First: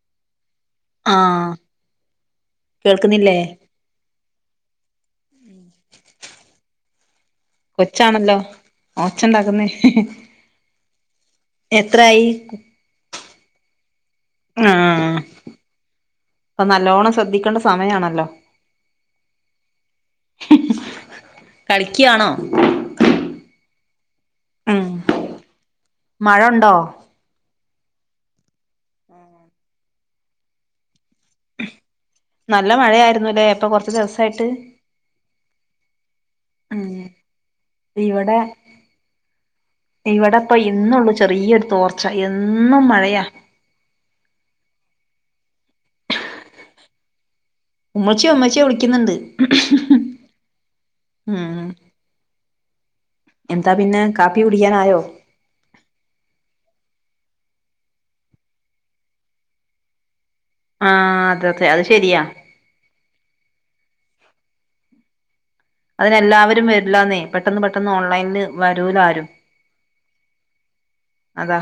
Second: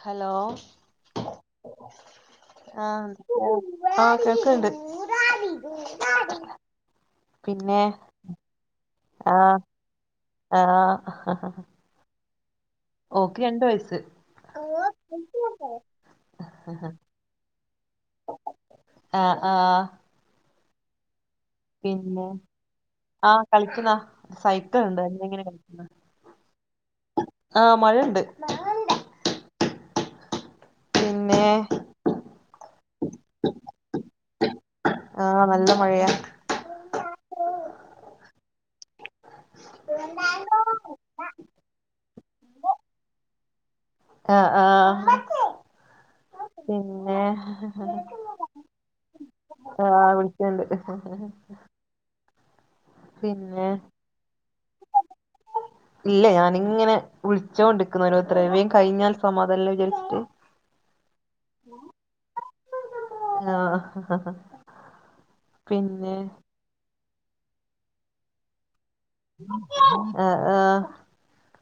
Hello ആ ആഹ് കേൾക്കുന്നില്ലേ ആഹ് കേക്ക്ണ്ട് കൊച്ചാണല്ലോ ആഹ് ഓച്ചണ്ടാക്കുന്നേ ആഹ് എത്രായീ ഓക്ക് രണ്ടു വയസ്സ് ആഹ് പ്പനല്ലോണം ശ്രദ്ധിക്കേണ്ട സമയാണല്ലോ ആഹ് ആഹ് [unintelligible] [inaudible] പിന്നെ ആഹ് കളിക്കുന്നാ സൈക്കിൾ ഉം ഉണ്ട് എന്ന എങ്ങനെ മഴ ഉണ്ടോ [unintelligible] ആഹ് മഴയുണ്ട് പിന്നെ നല്ല മഴയായിരുന്നു ല്ലേ പ്പൊ കൊറ്ച് ദിവസായിട്ട് ആഹ് നല്ല മഴയാ ഉം ഇവടെ ഇവടെ പയ് ഇന്നൊള്ളു ചെറിയൊരു തോർച്ച എന്നും മഴയാ ആഹ് ആഹ് പിന്നെ ഉമ്മച്ചിയെ ഉമ്മച്ചിയെ വിളിക്കുന്നുണ്ട് ആഹ് വിളിച്ചേണ്ട്. ഉം പിന്നെ കാപ്പി കുടിക്കാൻ ആയ്യോ ഇല്ല ഞാന്ങ്ങനെ വിളിച്ചോണ്ട്ക്ക്ന്ന് ഓരോരുത്തരെ വേം കഴിഞ്ഞാൽ സമാധാനല്ലെ വിചാര്ച്ചിട്ട് ആഹ് അതതെ അത് ശെരിയാ [inaudible] [unintelligible] പിന്നെ അതിനെല്ലാവരും വരില്ലാന്നേ പെട്ടെന്ന് പെട്ടെന്ന് ഓൺലൈനിൽ വരൂല ആരും ആഹ് ആഹ് അതാ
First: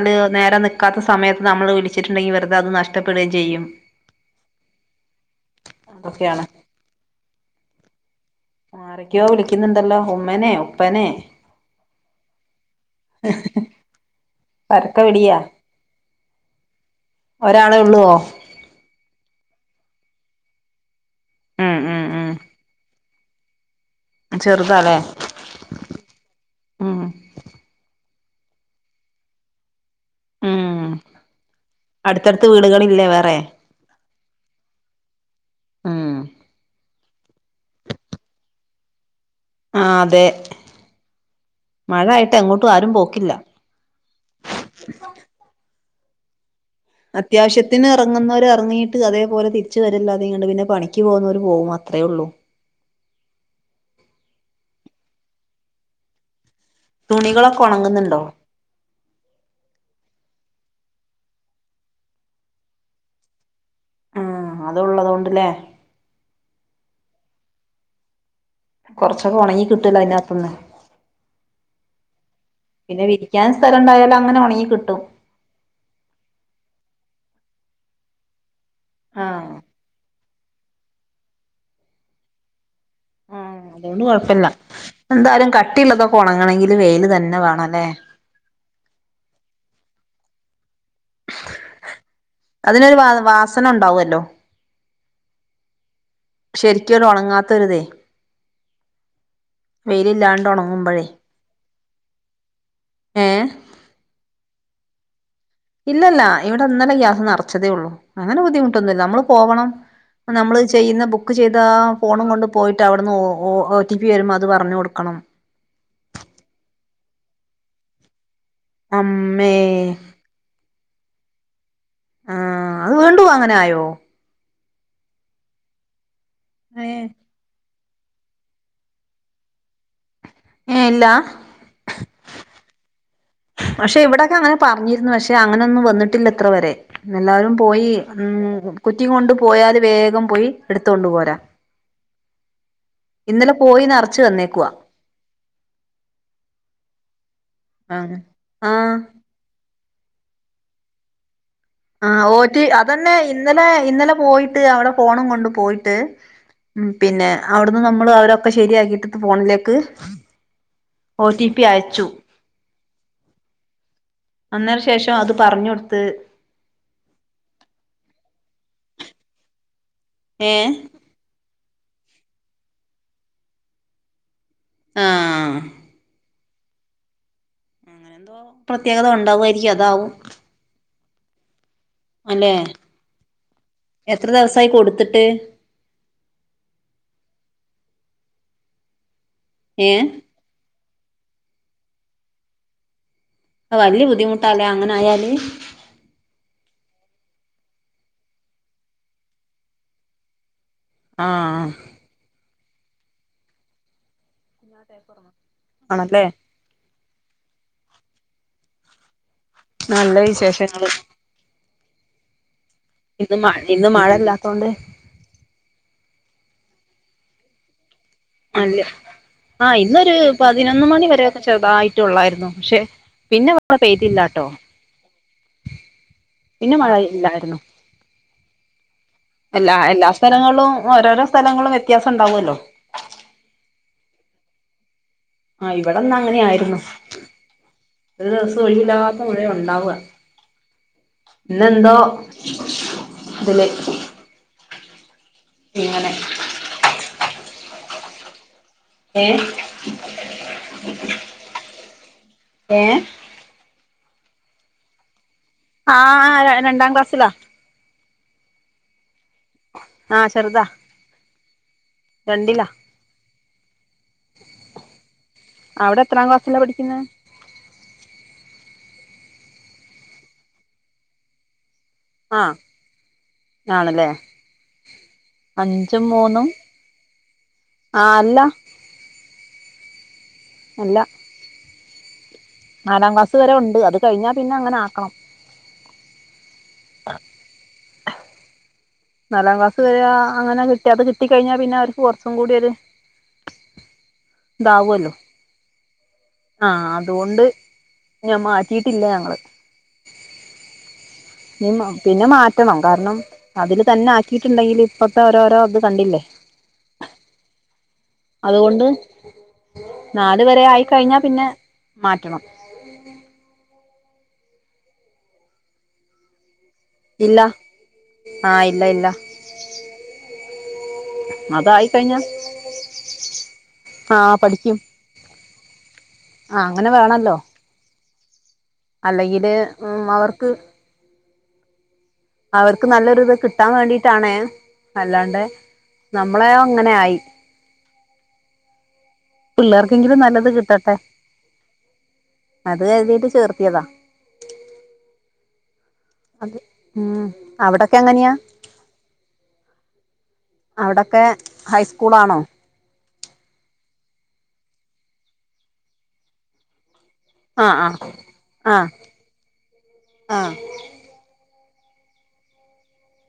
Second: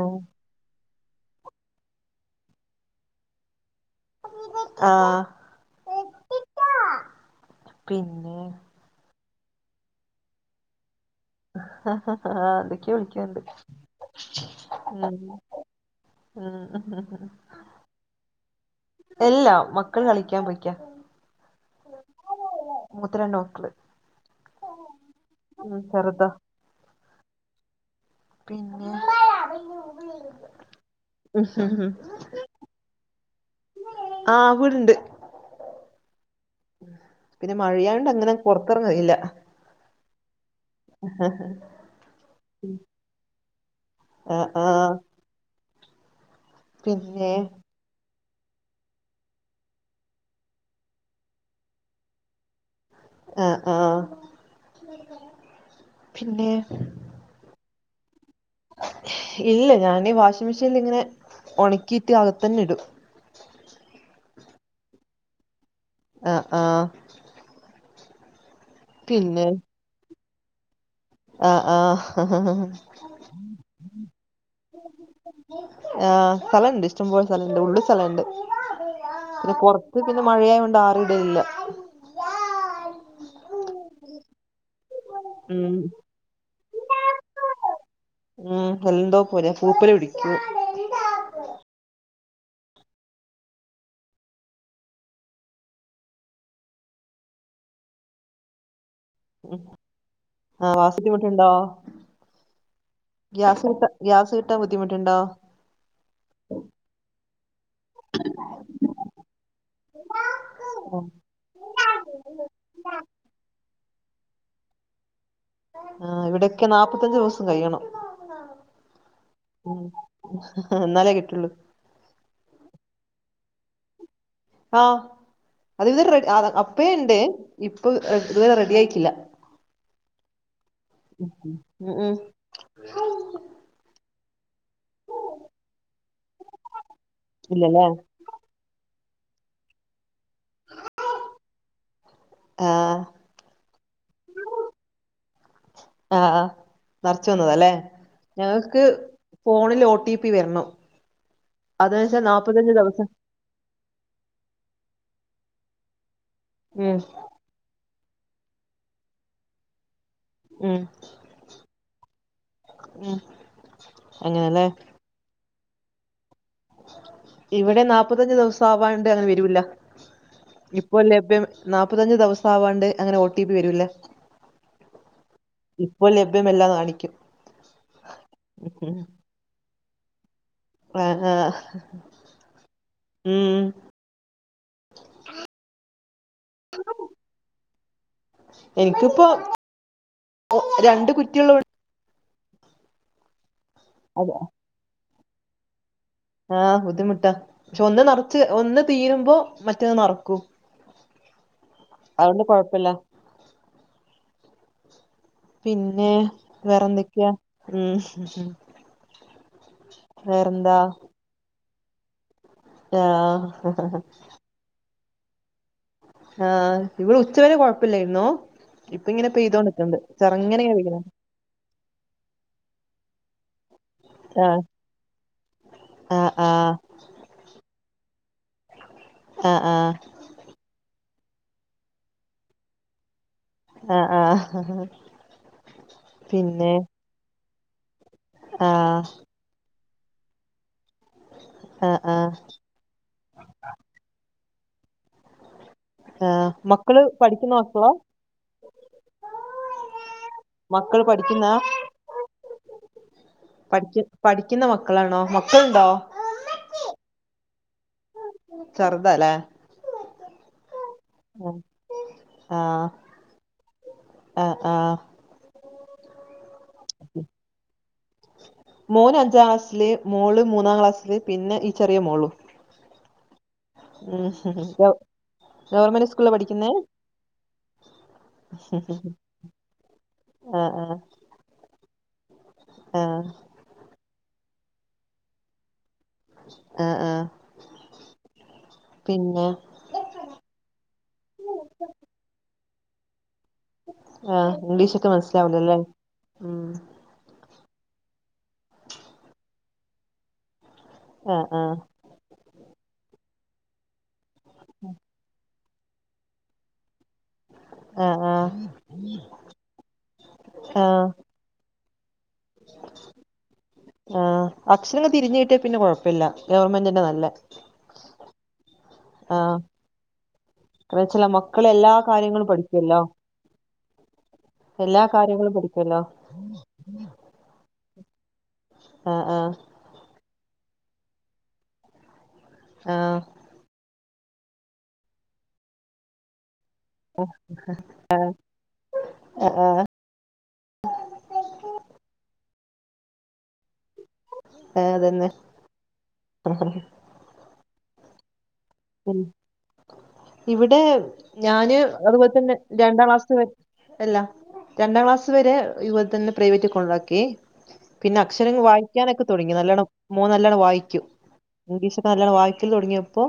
ആഹ് നേരെ നിക്കാത്ത സമയത്ത് നമ്മള് വിളിച്ചിട്ടുണ്ടെങ്കി വെറുതെ അത് നഷ്ടപ്പെടുകയും ചെയ്യും. ആഹാ അതൊക്കെയാണ് പിന്നെ ആരൊക്കെയൊ വിളിക്ക്ന്നുണ്ടല്ലോ ഉമ്മനെ ഉപ്പനെ എന്തോക്കെയോ വിളിക്കെണ്ട് പരക്ക വിളിയാ ആഹ് ഒരാളെ ഒള്ളോ? എല്ലാ മക്കൾ കളിക്കാൻ പോയിക്ക. ഉം ഉം ഉം മൂത്ത രണ്ട് മക്കള് ചെറുതാല്ലേ? ഉം ചെറ്ത. ഉം പിന്നെ ഉം അടുത്തട്ത്ത് വീടുകളില്ലേ വേറെ ആവ്ണ്ട് ഉം പിന്നെ മഴയായണ്ട് അങ്ങനെ പുറത്തിറങ്ങയില്ല. ആഹ് അതെ മഴ ആയിട്ട് എങ്ങോട്ടും ആരും പോക്കില്ല. ആ ആഹാ പിന്നെ അത്യാവശ്യം [unintelligible] ഇറങ്ങുന്നവർ ഇറങ്ങിയിട്ട് അതേപോലെ തിരിച്ച് വരില്ലാതെ കണ്ട് പിന്നെ പണിക്ക് പോകുന്നവർ പോകും അത്രേ ഉള്ളൂ. ആഹ് ആഹ് പിന്നെ. തുണികളൊക്കെ ഒണങ്ങുന്നുണ്ടോ? ഇല്ല ഞാൻ ഈ വാഷിംഗ മെഷീനിൽ ഇങ്ങനെ ഒണക്കിട്ട് അകത്തന്നെ ഇടും. ആഹാ അതുള്ളതൊണ്ട്ല്ലേ? ആഹ് ആഹ് കൊറച്ചൊക്കെ പിന്നെ ഒണങ്ങി കിട്ടുഅല്ലോ അതിനകത്തുന്ന്. ആഹ് ആഹ് പിന്നെ വിരിക്കാൻ സ്ഥലണ്ടായാലെ അങ്ങനെ ഒണങ്ങി കിട്ടും. ആ സ്ഥലണ്ട് ഇഷ്ട്ടം പോലെ സ്ഥലണ്ട് ആഹ് പിന്നെ അത് പിന്നെ മഴയായൊണ്ട് ആറിടലില്ല. ആഹ് അതൊണ്ട് കൊഴപ്പല്ല എന്താലും ഉം കട്ടിള്ളതൊക്കെ ഒണങ്ങണെങ്കില് വൈൽ തന്നെ വേണം ല്ലേ ഉം എന്തൊ പോലെ പൂപ്പല് പിടിക്കും അതിനൊരു വ വാസന ഉണ്ടാവല്ലോ ശെരിക്കൊരു ഉണങ്ങാത്തൊരിതേ ഉ വെയിലില്ലാണ്ട് ആഹാ ഗ്യാസിന് ഉണങ്ങുമ്പോഴേ ബുദ്ധിമുട്ട്ണ്ടോ? ഏഹ് ഗ്യസ് കിട്ടാ ഗ്യാസ് കിട്ടാ ബുദ്ധിമുട്ട്ണ്ടോ ഇല്ലല്ല ഇവിടെ ഇന്നലെ ഗ്യാസ് നിറച്ചതേ ഉള്ളു അങ്ങനെ ബുദ്ധിമുട്ടൊന്നുല്ല നമ്മള് പോവണം. നമ്മൾ ചെയ്യുന്ന ബുക്ക് ചെയ്ത ഫോണും കൊണ്ട് പോയിട്ട് അവിടുന്ന് ഒ ഓ ടി പി വരുമ്പോൾ അത് പറഞ്ഞ് കൊടുക്കണം ആ ഇവിടൊക്കെ നാല്പ്പത്തഞ്ചു ദിവസം കഴിയണം. അമ്മേ.. ന്നാലേ കിട്ടുള്ളൂ. ആഹാ അഹ് വീണ്ടും അങ്ങനായോ? ആഹ അത് ഇത് വറേ റെഡി ഏഹ് അപ്പയേണ്ട് ഇപ്പൊ ഇതുവരെ റെഡിയായിട്ടില്ല ഏ ഇല്ല ഉം. ഉം പക്ഷെ ഇവിടൊക്കെ അങ്ങനെ പറഞ്ഞിരുന്നു പക്ഷെ അങ്ങനൊന്നും വന്നിട്ടില്ല ഇത്ര വരെ എല്ലാരും ഇല്ലല്ലേ പോയി ഉം കുറ്റീം കൊണ്ട് പോയാല് വേഗം പോയി എടുത്തോണ്ട് പോരാ ആഹ് ഇന്നലെ പോയി നറച്ചു തന്നേക്കുവ ആഹ് നർച്ച് വന്നതാല്ലേ ആഹ് ഞങ്ങക്ക് ഫോണിൽ ഒ ടി പി വര്ണം ആ ഒറ്റ് ദിവസം അതന്നെ ഇന്നലെ ഇന്നലെ പോയിട്ട് അവിടെ ഫോണു കൊണ്ട് പോയിട്ട് ഉം പിന്നെ അവ്ട്ന്ന് നമ്മൾ അവരൊക്കെ ശരിയാക്കിട്ട്ത് ഫോണിലേക്ക് ഉം ഒ ടി പി അയച്ചു ഉം. അങ്ങനെല്ലേ അന്നേന് ശേഷം അത് പറഞ്ഞൊട്ത്ത് ഇവടെ നാല്പ്പത്തഞ്ച് ദിവസാവാണ്ട് അങ്ങനെ വെരൂല്ല ഏഹ് ഇപ്പോ ലഭ്യം നാപ്പത്തഞ്ച് ദിവസാവാണ്ട് അങ്ങനെ ഓ ടി പി വരൂല്ല ആഹ് ഇപ്പോ ലഭ്യമെല്ലാ കാണിക്കും അങ്ങനെ പ്രത്യേകത ഉണ്ടാവുമായിരിക്കും അതാവും. ആഹ ആഹ ആ അല്ലെ എത്ര ദെവസായി കൊട്ത്ത്ട്ട്? എനിക്കിപ്പൊ ഏഹേ? ഒ രണ്ട് കുറ്റിള്ളോണ്ട് വല്യ അതെ ബുദ്ധിമുട്ടാലേ അങ്ങനെ ആയാല് ആഹ് ബുദ്ധിമുട്ടാ പക്ഷെ ഒന്ന് നെറച്ച് ഒന്ന് തീരുമ്പോ മറ്റത്ത് നെറക്കും. ആഹാ അതൊണ്ട് കോഴപ്പല്ല. [inaudible] പിന്നെ ആണല്ലേ വേറന്തൊക്കെയാ? ഉം ഉം നല്ല വിശേഷങ്ങള്. ഇന്ന് ആഹ് മഴ ഇന്ന് മഴല്ലാത്തോണ്ട് ആഹ് ഇവിടെ ഉച്ചവരെ കുഴപ്പില്ലായിരുന്നു. ആ ഇന്നൊരു ഇങ്ങനെ പതിനൊന്ന് പെയ്യ്ണ് മണി വരെ ചെറ്തായിട്ടോള്ളായിരുന്നു പക്ഷെ പിന്നെ പെയ്തില്ലട്ടോ ആഹ് ആഹ് പിന്നെ ആഹ് മഴ ഇല്ലായിരുന്നു ആഹ് എല്ലാ സ്ഥലങ്ങളിലും ഓരോരോ സ്ഥലങ്ങളും വ്യത്യാസം ഉണ്ടാവുമല്ലോ. ആഹ ആഹ ആഹ് ആഹ് പിന്നെ ഇവിടെന്നങ്ങനെയായിരുന്നു ഒരു ദിവസം ആഹ് ഒഴിവില്ലാത്ത മഴ. ഒണ്ടാവാ ഇന്നെന്തോ ആഹ് ആഹ് ഇതില് ഇങ്ങനെ ആഹാ മക്കള് പഠിക്കുന്ന മക്കളാ? ഏ മക്കള് പഠിക്കുന്നാ ഏഹ് പഠിക്ക പഠിക്കുന്ന മക്കളാണോ മക്കളുണ്ടോ ആഹ് രണ്ടാം ക്ലാസ്സിലാ. ചെറുതാല്ലേ ആഹ് ചെറ്ത. ആ ആഹ് ആഹ് അവടെ എത്രാം ക്ലാസ്സിലാ പഠിക്കുന്നേ മോന് അഞ്ചാം ക്ലാസ്സില്, മോള് മൂന്നാം ക്ലാസ്സില്, പിന്നെ ഈ ചെറിയ മോളും അഹ് ഉം ഗവ അഞ്ചും ഗവർമെന്റ് സ്കൂളില മൂന്നും പഠിക്ക്ന്നെ ആഹ് അല്ല ആഹാ ആഹാ അല്ല നാലാം ക്ലാസ് വരെ ഒണ്ട്. അത് കഴിഞ്ഞാ പിന്നെ അങ്ങനെ ആക്കണം ആഹ് ആഹ് പിന്നെ നാലാം ക്ലാസ് കഴിഞ്ഞ അങ്ങനെ കിട്ടി അത് കിട്ടി കഴിഞ്ഞാ പിന്നെ അവിര്ക്ക് കൊറച്ചുംകൂടി ഒരു ആ ഇംഗ്ലീഷൊക്കെ ഇതാവുമല്ലോ മനസ്സിലാവൂലല്ലേ ഉം ആഹ് അതുകൊണ്ട് ഞാം മാറ്റീയിട്ടില്ല ഞങ്ങള് ആഹ് ആഹ് പിന്നെ മാറ്റണം കാരണം അതില് തന്നെ ആക്കിയിട്ടുണ്ടെങ്കില് ഇപ്പത്തെ ഓരോരോ ഇത് കണ്ടില്ലേ? ആഹ് ആഹ് അതുകൊണ്ട് നാല് വരെ ആഹ് ആയിക്കഴിഞ്ഞ പിന്നെ മാറ്റണം ആഹ് അക്ഷരങ്ങള് തിരിഞ് കിട്ടിയ പിന്നെ കൊഴപ്പല്ല ഗവർമെന്റ്ന്നെ പ്പ നല്ല ആഹ ഇല്ല ഇല്ല ആഹ് അഹ് ചില അതായി മക്കളെല്ലാ കാര്യങ്ങളും പഠിക്കല്ലൊ? ആഹാ പഠിക്കാ ല്ലാ കാര്യങ്ങളും പഠിക്കല്ലൊ ആ അങ്ങനെ വേണല്ലോ ആഹ് ആഹ് അല്ലെങ്കില് ഉം വളർത്ത് അവർക്ക് ആഹ് നല്ലൊരു ഇത് കിട്ടാൻ വേണ്ടിട്ടാണേ അല്ലാണ്ടേ നമ്മളെയോ അങ്ങനെയായി പിള്ളാർ ന്തെങ്കിലും നല്ലത് കിട്ടട്ടെ അത് കര്തീട്ട് ചേർത്തിയത ആഹ് അതന്നെ അത് ഉം അവിടൊക്കെ എങ്ങന്ന്യാ? ഉം ഇവിടെ അവിടൊക്കെ ഞാന് ഹൈസ്കൂളാണോ അത്പോലെതന്നെ രണ്ടാം ക്ലാസ്സ് അല്ല. രണ്ടാം ക്ലാസ് വരെ ഇതുപോലെ തന്നെ പ്രൈവറ്റ് കൊണ്ടാക്കി ആഹ് ആഹ് പിന്നെ അക്ഷരങ്ങള് ആഹ് വായിക്കാനൊക്കെ തൊടങ്ങി. മോൻ ആഹ് നല്ലണം വായിക്കും ഇഗ്ലീഷൊക്കെ നല്ലോണം വായിക്കല് തൊടങ്ങിയൊപ്പൊ?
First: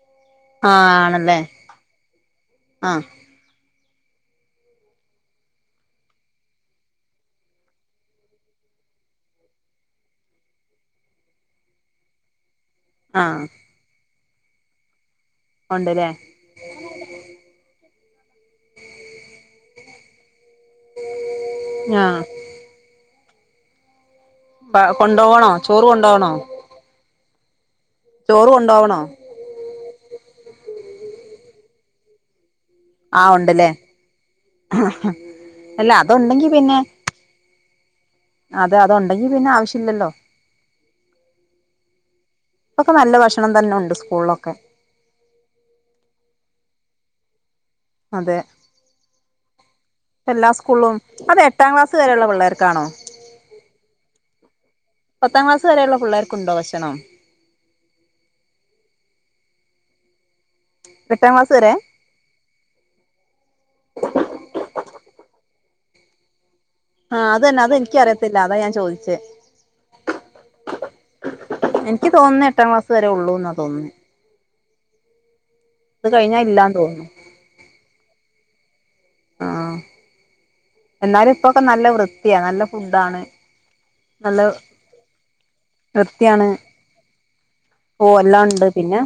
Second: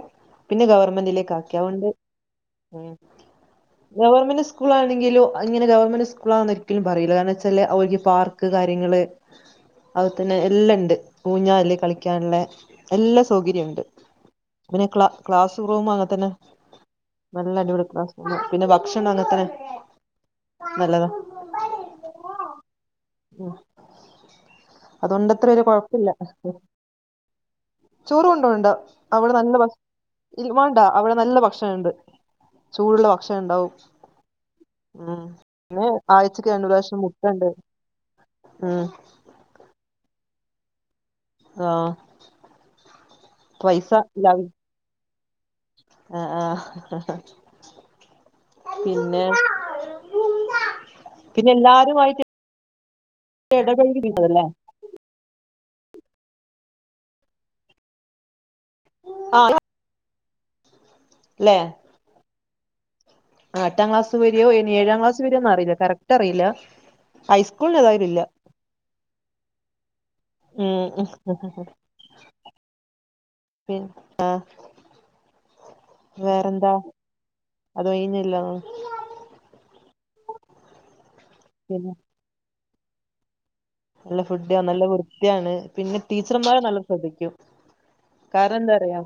പിന്നെ ആഹ് ആണല്ലേ ഗവർമെന്റിലേക്കാക്കി അതോണ്ട് ആഹ് ഗവൺമെന്റ് സ്കൂളാണെങ്കില് അങ്ങനെ ഗവൺമെന്റ് സ്കൂളാന്ന്‌ ഒരിക്കലും പറയില്ല കാരണം വെച്ചാല് അവര് പാർ ക്ക് കാര്യങ്ങള് അതുതന്നെ എല്ലാണ്ട് ഊഞ്ഞാല് കളിക്കാൻള്ള എല്ല ആഹ് സൗകര്യം ഉണ്ട്. പിന്നെ ക്ല ക്ലാസ്റൂമ് ഉണ്ടല്ലേ അങ്ങൻതന്നെ നല്ല അടിപൊളി ക്ലാസ്സ്‌റൂമ് പിന്നെ ഭക്ഷണം അങ്ങനത്തനെ നല്ലതാ ഉം ആഹ് അതോണ്ടത്ര കൊണ്ടോവണോ ഒരു ചോറ് കൊഴപ്പില്ല കൊണ്ടോവണോ [unintelligible] ചോറ് കൊണ്ടുവുണ്ടോ അവിടെ നല്ല ഭ ഇതിന് വേണ്ട അവിടെ നല്ല ഭക്ഷണംണ്ട് ചൂടുള്ള ആഹ് ഉണ്ടല്ലേ ഭക്ഷണണ്ടാവും ഉം ന്നെ അല്ല അതുണ്ടെങ്കി ആഴ്ചക്ക് രണ്ടു പ്രാവശ്യം മുട്ടണ്ട് അത് ഉം അതൊണ്ടെങ്കി പിന്നെ ആവശ്യല്ലല്ലൊ ആഹ് ഇപ്പൊക്ക നല്ല ഭക്ഷണം തന്നെ ഉണ്ട് സ്കൂളിലൊക്കെ ആഹ ഹാ എഹ് അതെ പിന്നെ എല്ലാ സ്കൂൾലും അത് പിന്നെ എട്ടാം ക്ലാസ് വരെള്ള പിള്ളേർക്കാണൊ ഇടപഴകി [unintelligible] തല്ലേ? പത്താം ക്ലാസ് വരേള്ള പുള്ളാർക്കുണ്ടൊ? ഭക്ഷണം ആഹ് എട്ടാം ക്ലസ് ല്ലേ വരെ ആഹ് എട്ടാം ക്ലാസ് വരെയോ ഇനി ഏഴാം ക്ലാസ് വരെയൊ. അറിയില്ല കറക്റ്ററിയില്ല ആഹ് അത്തന്നെ അത് ഇൻക്ക് അറിയത്തില്ല. അതാ ഞാൻ ചോദിച്ചെ ഉം എനിക്ക് തോന്നുന്നു എട്ടാം ക്ലാസ് വരെ ഉള്ളൂ എന്നാ തോന്ന്ന്നേ ആഹ് അത് കഴിഞ്ഞാ ഇല്ലാത്തോന്നുണു അത് കഴിഞ്ഞില്ല ആഹ. എന്നാലും ഇപ്പോക്കെ നല്ല പിന്നെ വൃത്തിയാ നല്ല ഫുഡാണ് നല്ല ഫുഡ്ഡ് നല്ല വൃത്ത്യാണ്. പിന്നെ വൃത്തിയാണ് ടീച്ചർമാര് നല്ലം ശ്രദ്ധിക്കും ഓ എല്ലാം കാരണം ഉണ്ട് എന്താ പിന്നെ പറയാ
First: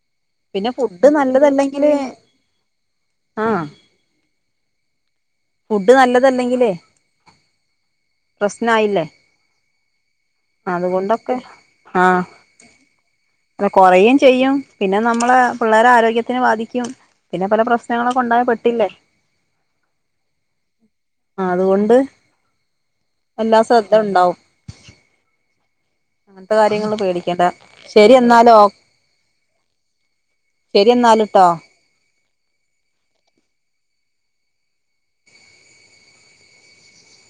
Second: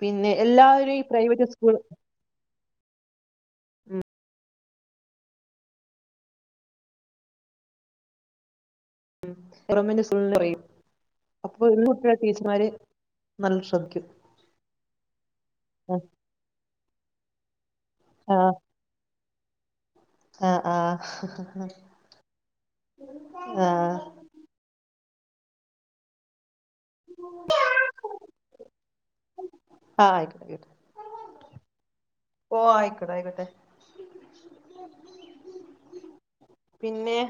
പിന്നെ എല്ലാവരും ഈ പ്രൈവറ്റ് സ്കൂൾ ആഹ് ഫുഡ് നല്ലതല്ലെങ്കിലേ പ്രശ്നായില്ലേ? ഉം ഇബ്രുമ്മന്റെ ഫുള്ള് കൊറയും. അതുകൊണ്ടൊക്കെ അപ്പൊ ഒര് ആ കുട്ടി ടീച്ചർമാര് നല്ല ശ്രദ്ധിക്കും കൊറയും ചെയ്യും പിന്നെ നമ്മള് പിള്ളേരെ ആരോഗ്യ ത്തിനെ ബാധിക്കും. പിന്നെ പല പ്രശ്നങ്ങളൊക്കെ ഉണ്ടായാ ആഹ് പെട്ടില്ലേ? ആഹ് ആഹ് ആ അതുകൊണ്ട് എല്ലാ ആഹ് ശ്രദ്ധ ആഹ് ഉണ്ടാവും അങ്ങൻത്ത കാര്യങ്ങളും പേടിക്കേണ്ട ശരി എന്നാലോ ആയിക്കോട്ടെ ആയിക്കോട്ടെ ശരി എന്നാലട്ടോ ഓ ആയിക്കട്ടെ ആയിക്കോട്ടെ പിന്നെ